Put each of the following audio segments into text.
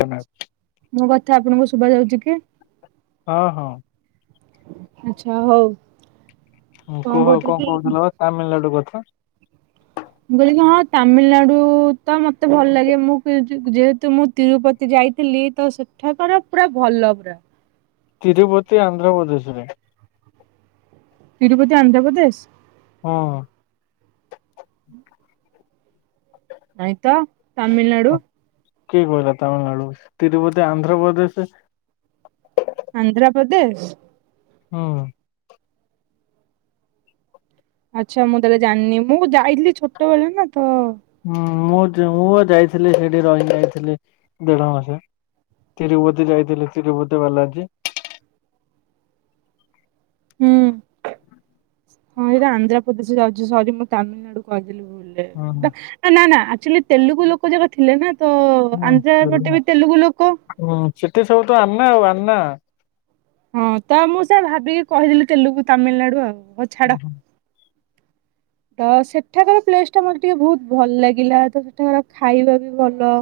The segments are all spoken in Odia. ଜନାବ ମୋ କଥା ଆପଣଙ୍କୁ ସୁବା ଯାଉଚି କି? ହଁ ହଁ ଆଛା ହଉ। ହଁ କୁହ କହୁଥିଲି କଣ କି କହୁଥିଲ ପା ତାମିଲନାଡୁ କଥା? ମୁଁ କହିଲି ହଁ ତାମିଲନାଡୁ ତ ମତେ ଭଲ ଲାଗେ ମୁଁ କି ଯି ଯେହେତୁ ମୁଁ ତିରୁପତି ଯା ଖାଇଥିଲି ତ ସେଠାକାର ପୁରା ଭଲ ପୁରା ତିରୁପତି ଆନ୍ଧ୍ରପ୍ରଦେଶ ରେ ତିରୁପତି ଆନ୍ଧ୍ରପ୍ରଦେଶ ହଁ। ନାଇଁ ତ ତାମିଲନାଡୁ କ- କିଏ କହିଲା ତାମିଲନାଡୁ ତିରୁପତି ଆନ୍ଧ୍ରପ୍ରଦେଶ ପ୍ରଦେଶ୍ ହଁ। ଆଚ୍ଛା ମୁଁ ତାହେଲେ ଜାଣିନି ମୁଁ ଯାଇଥିଲି ଛୋଟବେଳେ ନା ତ ହୁଁ ମୁଁ ଜ ମୁଁ ବା ଯାଇଥିଲି ହେଟି ରହିକି ଆଇଥିଲି ଦେଢ ମାସେ। ତିରୁପତି ଯାଇଥୁଲି ତିରୁପତି ବାର୍ଲାଜି। ହୁଁ ହଁ ଏଇଟା ଆନ୍ଧ୍ରପ୍ରଦେଶ ଯାଉଚି ସରି ମୁଁ ତାମିଲନାଡୁ କହି ଭୁଲ ରେ ହୁଁ ବା ନା ନା ଆଚୁଲି ତେଲୁଗୁ ଲୋକ ଯାକ ଥିଲେ ନା ତୋ ହୁଁ ଆନ୍ଧ୍ରା ପଟେ ବି ତେଲୁଗୁ ଲୋକ ହୁଁ, ସେଠି ସବୁ ତ ଆନା ଆଉ ଆନା ହଁ ତ ମୁଁ ସେୟା ଭାବିକି କହିଦେଲି ତେଲୁଗୁ ତାମିଲନାଡୁ ଆଉ ହଉ ଛାଡ ହୁଁ ତ ସେଠାକାର ପ୍ଲେସ୍ ଟା ମତେ ଟିକେ ବହୁତ ଭଲ ଲାଗିଲା ତ ସେଠାକାର ଖାଇବା ବି ଭଲ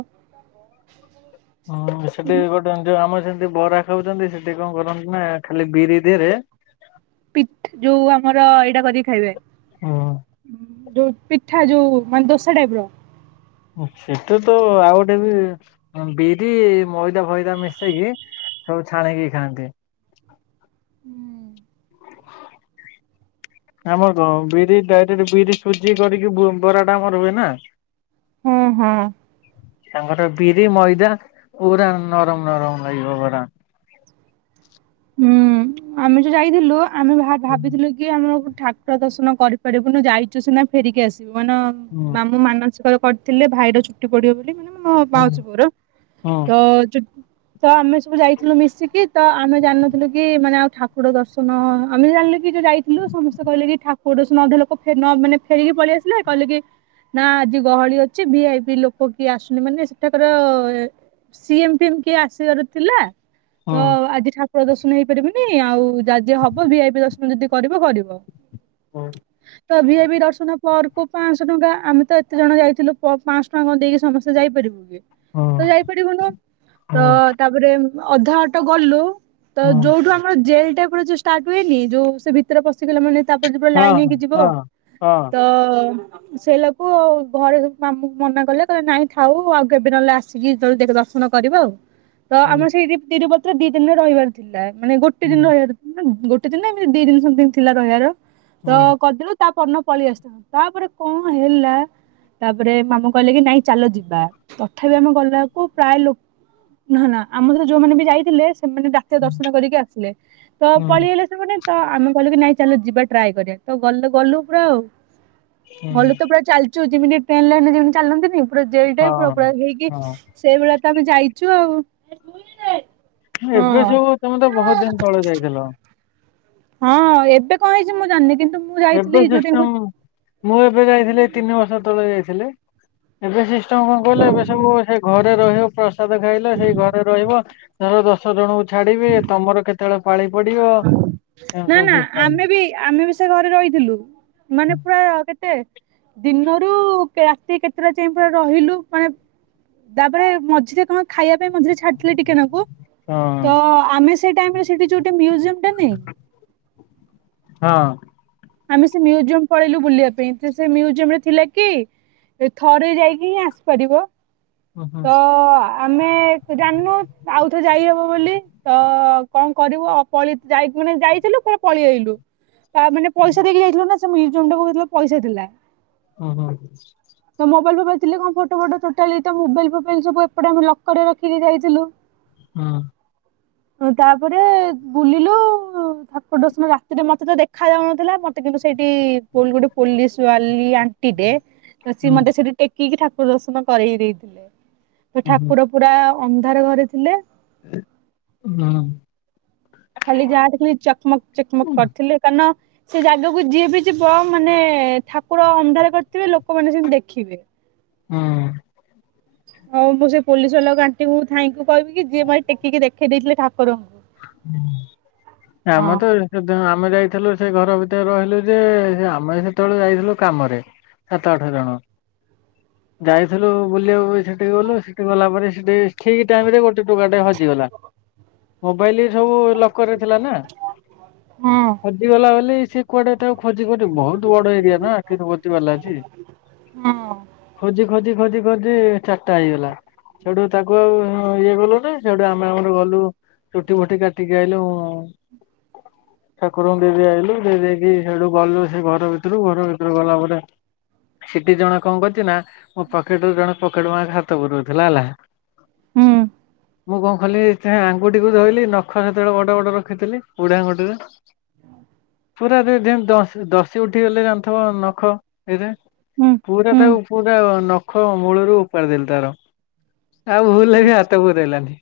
ହୁ ସେଠି ଗୋଟେଏମତି ଯଉ ଆମ ଯେମିତି ବରା ଖାଉଚନ୍ତି ସେଠି କଣ କରନ୍ତି ନା ଖାଲି ବିରି ଦେହେରେ ପିଠ୍ ଯୋଉ ଆମର ଏଇଟା କରିକି ଖାଇବେ ହଁ। ଯୋଉ ପିଠା ଯୋଉ ମାନେ ଦୋସା ଟାଇପ ର ହଁ ସେଟ ତ ଆଉ ଗୋଟେ ବି ବିରି ମଇଦା ଫଇଦା ମିଶେଇକି ସବୁ ଛାଣିକି ଖାଆନ୍ତି। ହୁଁ। [inaudible] ଆମର କଣ ବିରି ଡାଇରେକ୍ଟ ବିରି ସୁଜି କରିକି ବୁ ବରା ଟା ଆମର ହୁଏ ନା ହଁ ହଁ। ତାଙ୍କର ବିରି ମଇଦା ପୁରା ନରମ ନରମ ନାଗିବ ବରା। [inaudible] ହୁଁ, ଆମେ ଯୋ ଯାଇଥିଲୁ ଆମେ ଭା-ଭାବିଥିଲୁ କି ଆମକୁ ଠାକୁର ଦର୍ଶନ କରିପାରିବୁନୁ ଯାଇଚୁ ସିନା ଫେରିକି ଆସିବୁ। ମାନ ହୁଁ ମାମୁଁ ମାନସିକ ର କରିଥିଲେ ଭାଇର ଚୁଟି ପଡିବ ବୋଲି, ମାନେ ମୋ ହୁଁ ମାଉସୀ ପୁଅର, ହଁ ତ ଚୁ ତ ଆମେ ସବୁ ଯାଇଥିଲୁ ମିଶିକି। ତ ଆମେ ଜାଣନଥିଲୁ କି ମାନେ ଆଉ ଠାକୁର ଦର୍ଶନ ଆମେ ଜାଣିଲେ କି ଯେ ଯାଇଥିଲୁ ସମସ୍ତେ କହିଲେ କି ଠାକୁର ଦର୍ଶନ [unintelligible] ଲୋକ ଫେ ନ ମାନେ ଫେରିକି ପଳେଇଆସିଲେ କହିଲେ କି ନା ଆଜି ଗହଳି ଅଛି ଭି ଆଇ ପି ଲୋକ କିଏ ଆସୁନି ମାନେ ସେଠାକାର ଏଁ ସି ଏମେ ଫିଏମ କିଏ ଆସିବାର ଥିଲା ତ ହଁ ଆଜି ଠା ଠାକୁର ଦର୍ଶନ ହେଇପାରିବନି ଆଉ ଯା ଯିଏ ହବ ଭି ଆଇ ପି ଦର୍ଶନ ଯଦି କରିବ କରିବ। ହଁ ତ ଭି ଆଇ ପି ଦର୍ଶନ ପର୍ କୁ ପାଁଶହ ଟଙ୍କା। ଆମେ ତ ଏତେ ଜଣ ଯାଇଥିଲୁ ପ ପାଶହଟୁଆ ଦେଇକି ସମସ୍ତେ ଯାଇପାରିବୁ କି? ହଁ ତ ଯାଇପାରିବୁନୁ ତ ହଁ ତାପରେ ଅଧା ଅଟ ଗଲୁ। ତ ହଁ। ଯୋଉଠୁ ଆମର ଜେଲ ଟାଇପର ଯୋଉ ଷ୍ଟାର୍ଟ ହୁଏନି ଯୋଉ ସେ ଭିତରେ ପଶିଗଲା ମାନେ ତାପରେ ଯିବ ଲାଇନ୍ ହଁ ହେଇକି ଯିବ ହଁ ହଁ ତ ସେଇଲାକୁ ଘରେ ସବୁ ମାମୁଁ ମନା କଲେ କହିଲେ ନାଇଁ ଥାଉ ଆଉ କେବେ ନହେଲେ ଆସିକି ଦର୍ଶ ନ କରିବ ଆଉ। ତ ହୁଁ ଆମର ସେଇଠି ତିରୁପତିରେ ଦି ଦିନରେ ରହିବାର ଥିଲା ମାନେ ଗୋଟେ ହୁଁ ଦିନ ରହିବାର ଥିଲା ନା ଗୋ ଗୋଟେ ଦିନ ଏମିତି ଦିଇ ଦିନ ସମଥିଙ୍ଗ ଥିଲା ରହିବାର ତ ହୁଁ କରିଦେଲୁ ତା ପଦିନ ପଳି ଆସଥାନ୍ତ ତାପରେ କଣ ହେଲା। ତାପରେ ମାମୁଁ କହିଲେ କି ନାଇଁ ଚାଲ ଯିବା ତଥାପି ଆମେ ଗଲାକୁ ପ୍ରାୟ ଲୋ ନା ନା ଆମର ଯୋଉମାନେ ବି ଯାଇଥିଲେ ସେମାନେ ରାତିରେ ଦର୍ଶନ କରିକି ଆସିଲେ ତ ହୁଁ ପଳେଆଇଲେ ମାନେ ତ ଆମେ କହିଲୁ କି ନାଇଁ ଚାଲ ଯିବା ଟ୍ରାଏ କରିବା ତ ଗଲୁ ଗଲୁ ପୁରା ହୁଁ ଭଲ ତ ପୁରା ଚାଲିଚୁ ଯେମିତି ଟ୍ରେନ ଲାଇନ ଯେମିତି ଚାଲନ୍ତିନି। ପୁରା ଜେଲ ଟାଇପ ର ହଁ। ପୁରା ହେଇକି ହଁ ସେଇଭଳିଆ ତ ଆମେ ଯାଇଚୁ ଆଉ। ଏବେ ହଁ। ସବୁ ତମେ ତ ବୋହୁତ ଦିନ ତଳେ ଯାଇଥିଲ। ହଁ ଏବେ କଣ ହେଇଚି ମୁଁ ଜାଣିନି, କିନ୍ତୁ ମୁଁ ଏବେ ଯାଇଥିଲି ଯୋଉଠି ସିଷ୍ଟମ ମୁଁ ଏବେ ଯାଇଥିଲି ତିନି ବର୍ଷ ତଳେ ଯାଇଥିଲି ଏବେ ସିଷ୍ଟମ କଣ କହିଲ ଏବେ ସବୁ ସେଇ ଘ ଘରେ ରହିବ ପ୍ରସାଦ ଖାଇଲ ସେଇ ଘରେ ରହିବ ଆଉ ଦଶ ଜଣଙ୍କୁ ଛାଡିବି ତମର କେତେବେଳେ ପାଳି ପଡିବ ଏମିତି ନା ସବୁ ନା ସିଷ୍ଟମ। ଆମେ ବି ଆମେ ବି ସେ ଘରେ ରହିଥିଲୁ ମାନେ ପୁରା କେ କେତେ ଦିନରୁ ରାତି କେତେଟା ଯାଇଁ ପୁରା ରହିଲୁ ମାନେ ତାପରେ ମଝିରେ କଣ ଖାଇବା ପାଇଁ ମଝିରେ ଛାଡିଥିଲେ ଟିକେ ନାକୁ। ହଁ ତ ଆମେ ସେ ଟାଇମରେ ସେଠି ଯୋଉ ମ୍ୟୁଜିଅମ ଟା ନାଇ ହଁ ଆମେ ସେ ମ୍ୟୁଜିୟମ ପଳେଇଲୁ ବୁଲିବା ପାଇଁ ତ ସେ ମ୍ୟୁଜିୟମ ରେ ଥିଲେ କି ଏ ଥରେ ଯାଇକି ହିଁ ଆସିପାରିବ। ହଁ ହଁ। ତ ଆମେ ଜାଣିନୁ ଆଉଥରେ ଯାଇ ହ ବୋଲି ତ କଣ କରିବୁ ପଳି ଯା ମାନେ ଯାଇଥିଲୁ ପୁଣି ପଳିଆଇଲୁ। ତା ମାନେ ପଇସା ଦେଇକି ଯାଇଥିଲୁ ନା ସେ ମ୍ୟୁଜିୟମ ଟା ହେଇଥିଲା ପଇସା ଥିଲା। ହୁଁ ହୁଁ। ତ ମୋବାଇଲ୍ ଫୋବାଇଲ୍ ଥିଲେ କଣ ଫଟୋ ଫଟୋ ଟୋଟାଲି ମୋବାଇଲ ଫୋବାଇଲ୍ ସବୁ ଏପଟେ ଆମ ଲକରରେ ରଖିକି ଯାଇଥିଲୁ। ହୁଁ। ତାପରେ ବୁଲିଲୁ ଠାକୁର ଦର୍ଶନ ରାତିରେ ମତେ ତ ଦେଖା ଯାଉନ ଥିଲା ମତେ କିନ୍ତୁ ସେଇଠି ଗୋଟେ ପୋଲ ପୋଲିସ ବାଲି ଆଣ୍ଟି ଟେ ତ ସିଏ ହୁଁ ମତେ ସେଠି ଟେକିକି ଠାକୁର ଦର୍ଶନ କରେଇ ଦେଇଥିଲେ ତ ହୁଁ ଠାକୁର ପୁରା ଅନ୍ଧାର ଘରେ ଥିଲେ। ହୁଁ। ଖାଲି ଯାହା ଦେଖି ଚକମକ ଚକମକ ହୁଁ କରିଥିଲେ କାରନ ସେ ଜାଗାକୁ ଯିଏ ବି ଯିବ ମାନେ ଠାକୁର ଅନ୍ଧାର କରିଥିବେ ଲୋକମାନେ ସେମିତି ଦେଖିବେ। ହୁଁ। ଆଉ ମୁଁ ସେ ପୋଲିସ ବାଲାକୁ ଆଣ୍ଟି କୁ ଥ୍ୟାଙ୍କ ୟୁ କହିବି କି ଯିଏ ମଏ ଟେକିକି ଦେଖେଇ ଦେଇଥିଲେ ଠା ହୁଁ ଆ ହଁ ଆମ ତ ଏଇ ସେ ଘର ଭିତରେ ରହିଲୁ ଯେ ଆମେ ସେତେବେଳେ ଯାଇଥିଲୁ କାମରେ। ସାତ ଆଠ ଜଣ। ଯାଇଥିଲୁ ବୁଲିବାକୁ ସେଠି ଗଲୁ ସେଠି ଗଲା ପରେ ସେଠି। ଠିକ ଟାଇମ ରେ ଗୋଟେ ଟୋକା ଟା ହଜିଗଲା ମୋବାଇଲି ସବୁ ଲକର୍ ରେ ଥିଲା ନା ହଁ ହଜିଗଲା ବୋଲି ସେ କୁଆଡେ ତାକୁ ଖୋଜି ଖୋଜି ବହୁତ ବଡ ଏରିଆ ନା ତିରୁପତି ବାଲାଜୀ ହଁ ଖୋଜି ଖୋଜି ଖୋଜି ଖୋଜି ଚାରିଟା ହେଇଗଲା। ସେଠୁ ତାକୁ ଆଉ ଇଏ କଲୁନି ସେଠୁ ଆମେ ଆମର ଗଲୁ। ଚୁଟି ଫୁଟି କାଟିକି ଆଇଲୁ। ଠାକୁରଙ୍କୁ ଦେଇ ଦେଇ ଆଇଲୁ ଦେଇ ଦେଇକି ସେଇଠୁ ଗଲୁ ସେ ଘର ଭିତରୁ ଘର ଭିତରୁ ଗଲା ପରେ। ସେଠି ଜଣେ ଙ୍କ କରିଛି ନା ମୋ ପକେଟ ରୁ ଜଣେ ପକେଟ ମାର ହାତ ପୁରଉ ଥିଲା। ହୁଁ। ମୁଁ କଣ କଲିି ତା ଆଙ୍ଗୁଠିକୁ ଧୋଇଲି ନଖ ସେତେବେଳେ ବଡ ବଡ ରଖିଥିଲି ବୁଢା ଆଙ୍ଗୁଠିରେ ପୁରା ଦଶ ଦସି ଉଠିଗଲେ ଜାଣିଥିବ ନଖ ଏଇଟା ହୁଁ ପୁରା ତାକୁ ହୁଁ ପୁରା ନଖ ମୂଳରୁ ଉପାରି ଦେଲି ତାର। ଆଉ ଭୁଲରେ ବି ହାତ ପୁରେଇଲାନି।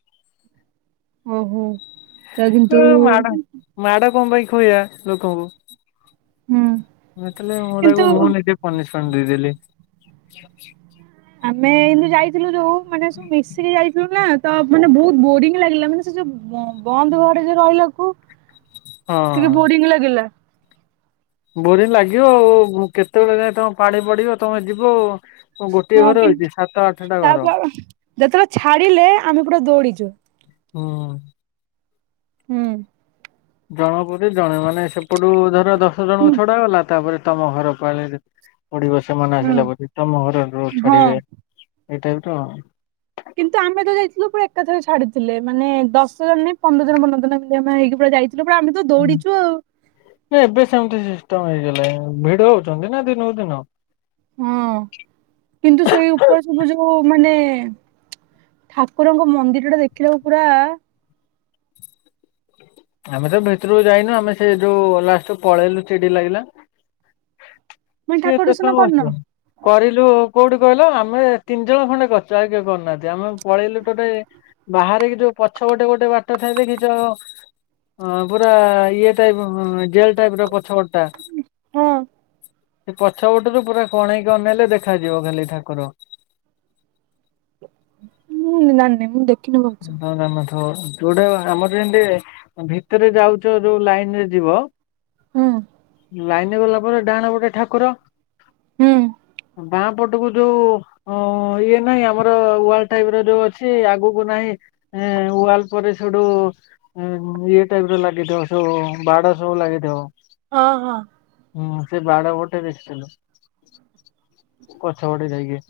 ଓହୋ ତା କିନ୍ତୁ ହଁ ମାଡ ମାଡ଼ କଣ ପାଇଁ ଥୁଇବା ଲୋକଙ୍କୁ ହୁଁ। ମୁଁ ହେଇଥିଲେ କିନ୍ତୁ ମୁଁ ନିଜେ ପନିସ ଫଣ୍ଡି ଦେଇ ଦେଲି ଆମେ ଏମତି ଯାଇଥିଲୁ ଯୋଉ ମାନେ ସବୁ ମିସିିକି ଯାଇଥିଲୁ ନା ତ ମାନେ ବହୁତ ବୋରିଙ୍ଗ ଲାଗିଲା ମାନେ ଯ ବ ବନ୍ଦ ଘରେ ଯ ରହିଲାକୁ ହଁ। ଟିକେ ବୋରିଙ୍ଗ ଲାଗିଲା ବୋରିଂ ଲାଗିବ ଆଉ କେତେବେଳେ ଯାଏ ତମେ ପାଳି ପଡିବ ତମେ ଯିବ ଆଉ କନ ଗୋଟିଏ ହଁ ଘର କିନ୍ତୁ ହେଇଛି ସାତ ଆ ତାପ ଯେତେବେଳେ ଛାଡିଲେ ଆମେ ପୁରା ଦୌଡିଛୁ। ହୁଁ। ହୁଁ। ଜଣକ ପରେ ଜଣେ ମାନେ ସେପଟୁ ଧର ଦଶ ଜଣ ହୁଁ ଛଡା ଗଲା ତାପରେ ତମ ଘର ପାଳି ପଡିବ ସେମାନେ ଆସିଲା ପରେ ତମ ଘର ହଁ। ଛାଡିବେ। ଏଇ ଟାଇପ ର ଆଉ। କିନ୍ତୁ ଆମେ ତ ଯାଇଥିଲୁ ପୁରା ଏକାଥରେ ଛାଡିଥିଲେ ମାନେ ଦଶ ଜଣ ରେ ପନ୍ଦର ଜଣ ପନ୍ଦର ଜଣ [unintelligible] ହେଇକି ଯାଇଥିଲୁ। ଆମେ ତ ଦୌଡିଛୁ ଆଉ। ଉମ ହେଇଗଲେ ଭିଡ ହଉଛନ୍ତି ନା ଦିନକୁ ଦିନ। ହଁ। କିନ୍ତୁ ସେଇ ଉପରେ ସବୁ ଯୋଉ ମାନେ ଠାକୁରଙ୍କ ମନ୍ଦିର ଟା ଦେଖିଲାକୁ ପୁରା ଆମେ ତ ଭିତରକୁ ଯାଇନୁ ଆମେ ସେ ଯୋଉ ଲାଷ୍ଟ ପଳେଇଲୁ ଚିଡି ଲାଗିଲା। ମାନେ କିଏ ଠାକୁର ସେ ଦର୍ଶନ ସବୁ କରିନ? ବସିବ କରିଲୁ କୋଉଠି କହିଲ ଆମେ ତିନି ଜଣ ଖଣ୍ଡେ କରିଛୁ ଆଉକେହି କରିୁନାହାନ୍ତି ଆମେ ପଳେଇଲୁ ଟୋଟେ ବାହାରିକି ଯୋଉ ପଛ ପଛ ପଟେ ଗୋଟେ ବାଟ ଥାଏ ଦେଖିଛ? ହଁ ପୁରା ଇଏ ଟାଇପ ଜେଲ ଟାଇପ ର ପ ପଛ ପଟଟା ହଁ ସେ ପଛ ପଟରୁ ପୁରା କଣେଇକି ଅନେଇଲେ ଦେଖାଯିବ ଖାଲି ଠାକୁର ହୁଁ ଜାଣିନି ମୁଁ ଦେଖ ତମେ ଜାଣି ନଥିବ। ହଁ ଯୋଉଟା ଆମର ଯେମତି ଭିତରେ ଯାଉଛ ଯୋଉ ଲାଇନ ରେ ଯିବ ହୁଁ। ଲାଇନ ଗଲା ପରେ ଡାହାଣ ପଟେ ଠାକୁର। ହୁଁ। ବାଁ ପଟକୁ ଯୋଉ ଅ ଇଏ ନାହିଁ ଆମର ୱାଲ୍ ଟାଇପ ର ଯୋଉ ଅଛି ଆଗକୁ ନାହିଁ ୱାଲ ପରେ ସେଠୁ ଇଏ ଟାଇପ ର ଲାଗିଥିବ ସବୁ ବାଡ ସବୁ ଲାଗିଥିବ। ହଁ ହଁ। ହୁଁ ସେ ବାଡ ପଟେ ଦେଖିଥିଲୁ ପଛ ପଟେ ଯାଇକି।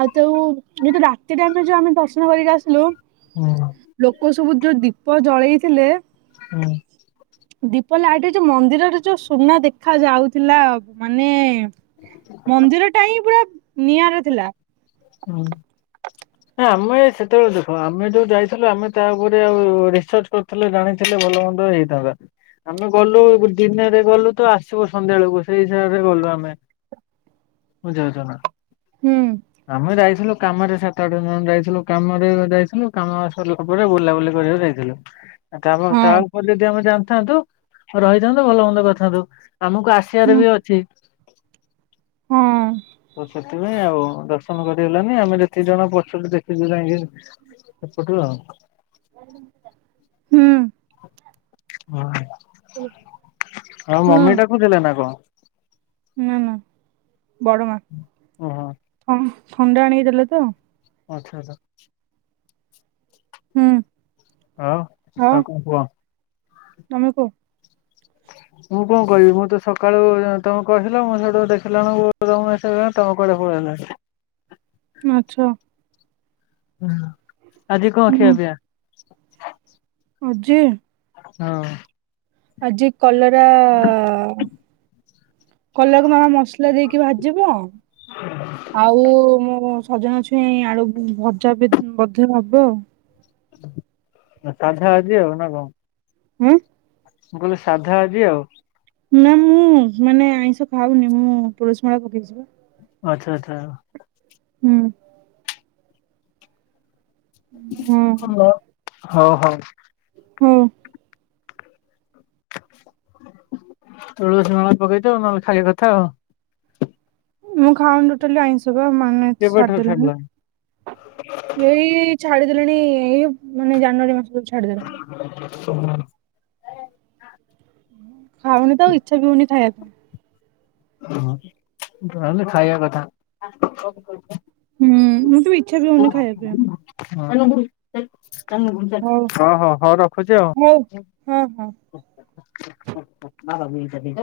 ଆଉ ତଉ ଯେହେତୁ ରାତିରେ ଆମେ ଯୋଉ ଆମେ ଦର୍ଶନ କରିକି ଆସିଲୁ ହୁଁ ଲୋକ ସବୁ ଯୋଉ ଦୀପ ଜଳେଇଥିଲେ ହୁଁ। ଦୀପ ଲାଇଟି ଯୋଉ ମନ୍ଦିରରେ ଯୋଉ ସୁନା ଦେଖା ଯାଉଥିଲା ମାନେ ମନ୍ଦିର ଟା ହିଁ ପୁରା ନିଆରା ଥିଲା। ହଁ। ନା ଆମେ ସେତେବେଳେ ଦେଖ, ଆମେ ଯୋଉ ଯାଇଥିଲୁ ଆମେ ତା ଉପରେ ଆଉ ରିସର୍ଚ କରିଥିଲେ ଜାଣିଥିଲେ ଭଲ ମନ୍ଦ ହେଇଥାନ୍ତା ଆମେ ଗଲୁ ଦିନରେ ଗଲୁ ତ, ଆସିବୁ ସନ୍ଧ୍ୟା ବେଳକୁ, ସେଇ ହିସାବରେ ଗଲୁ ଆମେ। ବୁଝାଉଛ ନା ହୁଁ ଆମେ ଯାଇଥିଲୁ କାମରେ ସାତ ଆଠ ଜଣ ଯାଇଥିଲୁ। କାମରେ ଯାଇଥିଲୁ, କାମ ସରିଲା ପରେ ବୁଲାବୁଲି କରକୁ ଯାଇଥିଲୁ। ତା ହଁ ତା ଉପରେ ଯଦି ଆମେ ଜାଣିଥାନ୍ତୁ, ରହିଥାନ୍ତୁ, ଭଲ ମନ୍ଦ କରିଥାନ୍ତୁ। ଆମକୁ ଆସିବାର ହୁଁ ବି ଅଛି। ହଁ। ତ ସେଥିପାଇଁ ଆଉ ଦର୍ଶନ କରିହେଲାନି, ଆମେ ଯେତିକି ଜଣ ପଛ ଦେଖଛୁ ଯାଇଁକି। [unintelligible] ହୁଁ। ହ, ଆଉ ହୁଁ। ମମି ଡାକୁ ଥିଲେ ନା କଣ? ନା, ନା, ବଡ ମା। ଓହୋ ଥଣ୍ଡା ଆଣିକି ଦେଲେ ତ। ଓ ଆଚ୍ଛା ଆଚ୍ଛା। ହୁଁ। ହଁ, ଆଉ କଣ କୁହ? ତମେ କୁହ। ମୁଁ କଣ କହିବି? ମୁଁ ତ ସକାଳୁ, ତମେ କହିଥିଲ ମୁଁ ସେଇଠୁ ଦେଖିଲାବେଳୁ ତମ ମେସଜ ଆଉ ତମ କୁଆଡ଼େ ପ [unintelligible] ମାଛ। ହୁଁ। ଆଜି କଣ ହୁଁ ଖିଆପିଆ? ଆଜି ହଁ। ଆଜି କଲରା, କଲରାକୁ ମାମା ମସ ମସଲା ଦେଇକି ଭାଜିବ। ଆଉ ମୁଁ ସଜନା ଛୁଇଁ ଆଳୁ ଭଜା ବି ବୋଧେ ହବ। ସାଧା ଆଜି ଆଉ ନା କଣ? ହୁଁ। ମୁଁ କହିଲି ସାଧା ଆଜି ଆଉ। ନା ମୁଁ ମାନେ ଆଇଁଷ ଖାଉନି, ମୁଁ ତୁଳସୀ ମାଳ ପକେଇଛି ପା। ଆଛା ଆଛା। ହୁଁ। ହୁଁ। ହୋଉ ହୋଉ। ହୁଁ। ତୁଳସୀ ମଳା ପକେଇଦ, ନହେଲେ ଖାଇ କଥା ଆଉ। ମୁଁ ଖାଉନି ଟୋଟାଲି ଆଇଁଷ ବା ମାନେ କେବେଠାରୁ ଛାଡ଼ିଦେଲିଣି। ଛାଡିଲାଣି? ଏଇ ଛାଡିଦେଲେଣି, ଏଇ ମାନେ ଜାନୁଆରୀ ମାସରୁ ଛାଡିଦେଲିଣି। [unintelligible] ଖାଉନି ତ, ଇଛା ବି ହଉନି ଖାଇବାକୁ। ହଁ, ଓ ତାହଲେ ଖାଇବା କଥା। ହୁଁ, ମଁତେ ବି ଇଚ୍ଛା ବି ହଉନି ଖାଇବା ପିବା ଆ [unintelligible] ତମେ ଭୂଜିଆ ହଉ ହଁ, ହଁ, ହଁ ରଖୁଛି ଆଉ। ହଉ ହଁ ହଁ। ବାବା କୁ ଏଇଟା ଦେଇଦବା।